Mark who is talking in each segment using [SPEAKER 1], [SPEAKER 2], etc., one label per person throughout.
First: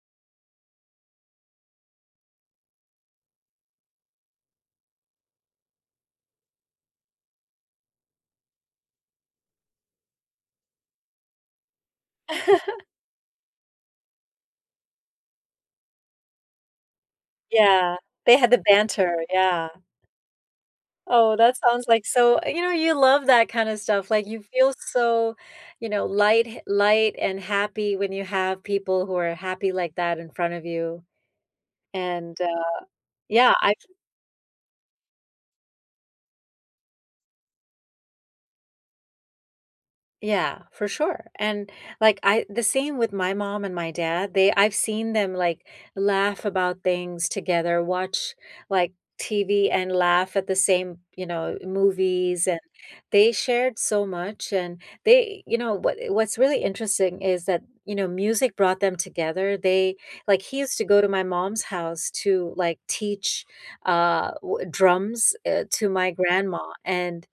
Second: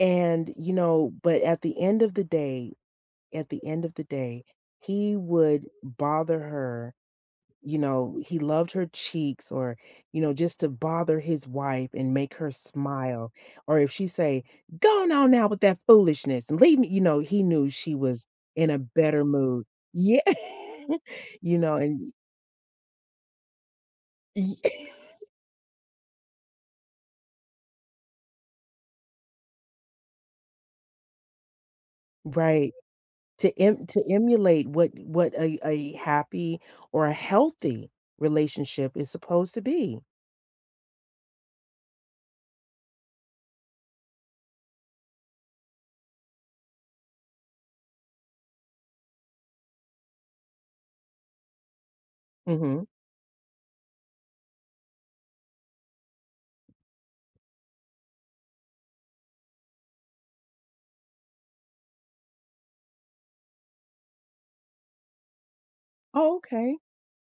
[SPEAKER 1] And, you know but at the end of the day, at the end of the day, he would bother her. You know, he loved her cheeks or, you know, just to bother his wife and make her smile, or if she say, "Go on on now with that foolishness and leave me," you know, he knew she
[SPEAKER 2] Yeah,
[SPEAKER 1] was
[SPEAKER 2] they had the
[SPEAKER 1] in a
[SPEAKER 2] banter.
[SPEAKER 1] better mood.
[SPEAKER 2] Yeah.
[SPEAKER 1] Ye
[SPEAKER 2] Oh,
[SPEAKER 1] you
[SPEAKER 2] that
[SPEAKER 1] know,
[SPEAKER 2] sounds
[SPEAKER 1] and
[SPEAKER 2] like
[SPEAKER 1] y
[SPEAKER 2] so You know, you love that kind of stuff, like, you
[SPEAKER 1] Y
[SPEAKER 2] feel so, you know, light ha light and happy when you have people who are happy like that in front of you, and, uh
[SPEAKER 1] Right,
[SPEAKER 2] Yeah
[SPEAKER 1] to
[SPEAKER 2] I've
[SPEAKER 1] em to emulate what what a a happy or healthy relationship is supposed to be.
[SPEAKER 2] Yeah, for sure, and, like, I The same with my mom and my dad, they I've seen them, like, laugh about things together, watch, like, TV and laugh at the same, you know, movies, and
[SPEAKER 1] Mhm.
[SPEAKER 2] they shared so much, and they You know, what i what's really interesting is that, you know, music brought them together, they Like, he used to go to my mom's house to, like, teach, uh, wha drums, uh, to my
[SPEAKER 1] Oh,
[SPEAKER 2] grandma,
[SPEAKER 1] okay.
[SPEAKER 2] and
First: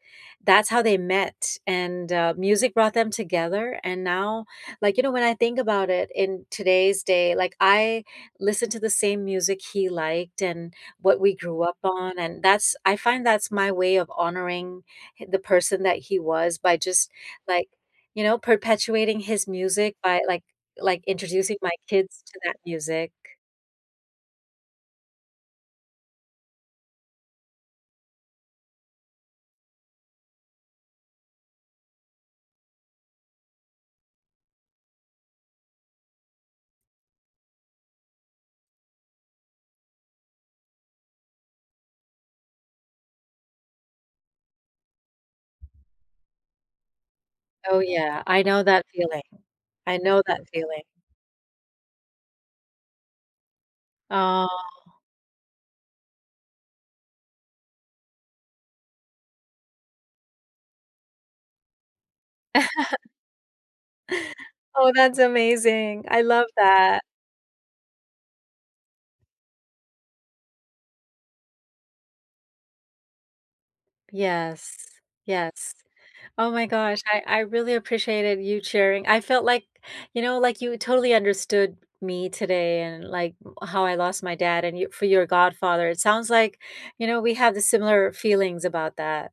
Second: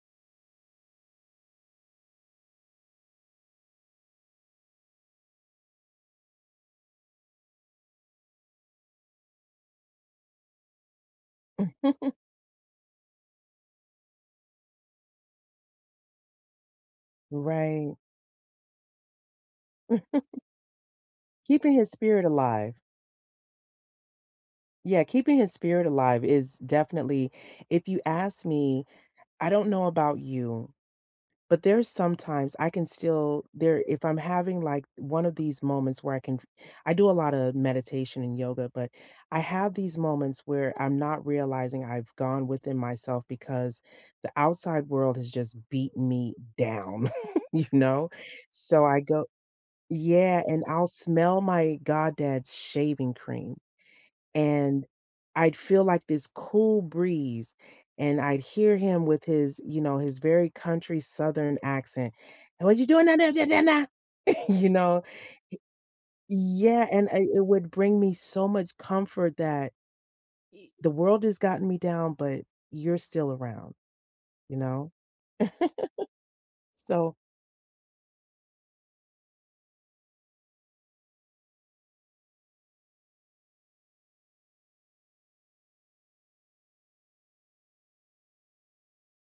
[SPEAKER 2] that's how they met, and, uh, music brought them together, and now, like, you know, when I think about it in today's day, like, I listen to the same music he liked and what we grew up on, and that's I find that's my way of honoring hi the person that he was by just, like,
[SPEAKER 1] Right.
[SPEAKER 2] you know, perpetuating his music by, like like, introducing my
[SPEAKER 1] Keeping his
[SPEAKER 2] kids
[SPEAKER 1] spirit
[SPEAKER 2] to that
[SPEAKER 1] alive.
[SPEAKER 2] music.
[SPEAKER 1] Yeah, keeping his spirit alive is definitely If you ask me, I don't know about you, but there's some times I can still there if I'm having, like, one of these moments where I can f I do a lot of meditation and yoga, but I have these moments where I'm not realizing I've gone within myself because the outside world has just beaten me down, you
[SPEAKER 2] Oh,
[SPEAKER 1] know?
[SPEAKER 2] yeah, I know
[SPEAKER 1] So,
[SPEAKER 2] that
[SPEAKER 1] I
[SPEAKER 2] feeling,
[SPEAKER 1] go
[SPEAKER 2] I know
[SPEAKER 1] Yeah,
[SPEAKER 2] that
[SPEAKER 1] and
[SPEAKER 2] feeling.
[SPEAKER 1] I'll smell my goddad's shaving cream,
[SPEAKER 2] Oh.
[SPEAKER 1] and I'd feel like this cool breeze, and I'd hear him with his you know, his very country Southern accent, "What you doing down down there there now?" you
[SPEAKER 2] Oh,
[SPEAKER 1] know?
[SPEAKER 2] that's amazing, I
[SPEAKER 1] He
[SPEAKER 2] love
[SPEAKER 1] Yeah,
[SPEAKER 2] that.
[SPEAKER 1] and I it would bring me so much comfort that the world has gotten me down, but you're still around, you
[SPEAKER 2] Yes,
[SPEAKER 1] know?
[SPEAKER 2] yes. Oh my gosh,
[SPEAKER 1] So
[SPEAKER 2] I I really appreciated you sharing I felt like, you know, like, you totally understood me today and, like, uh, how I lost my dad, and you for your godfather. It sounds like, you know, we had the similar feelings about that.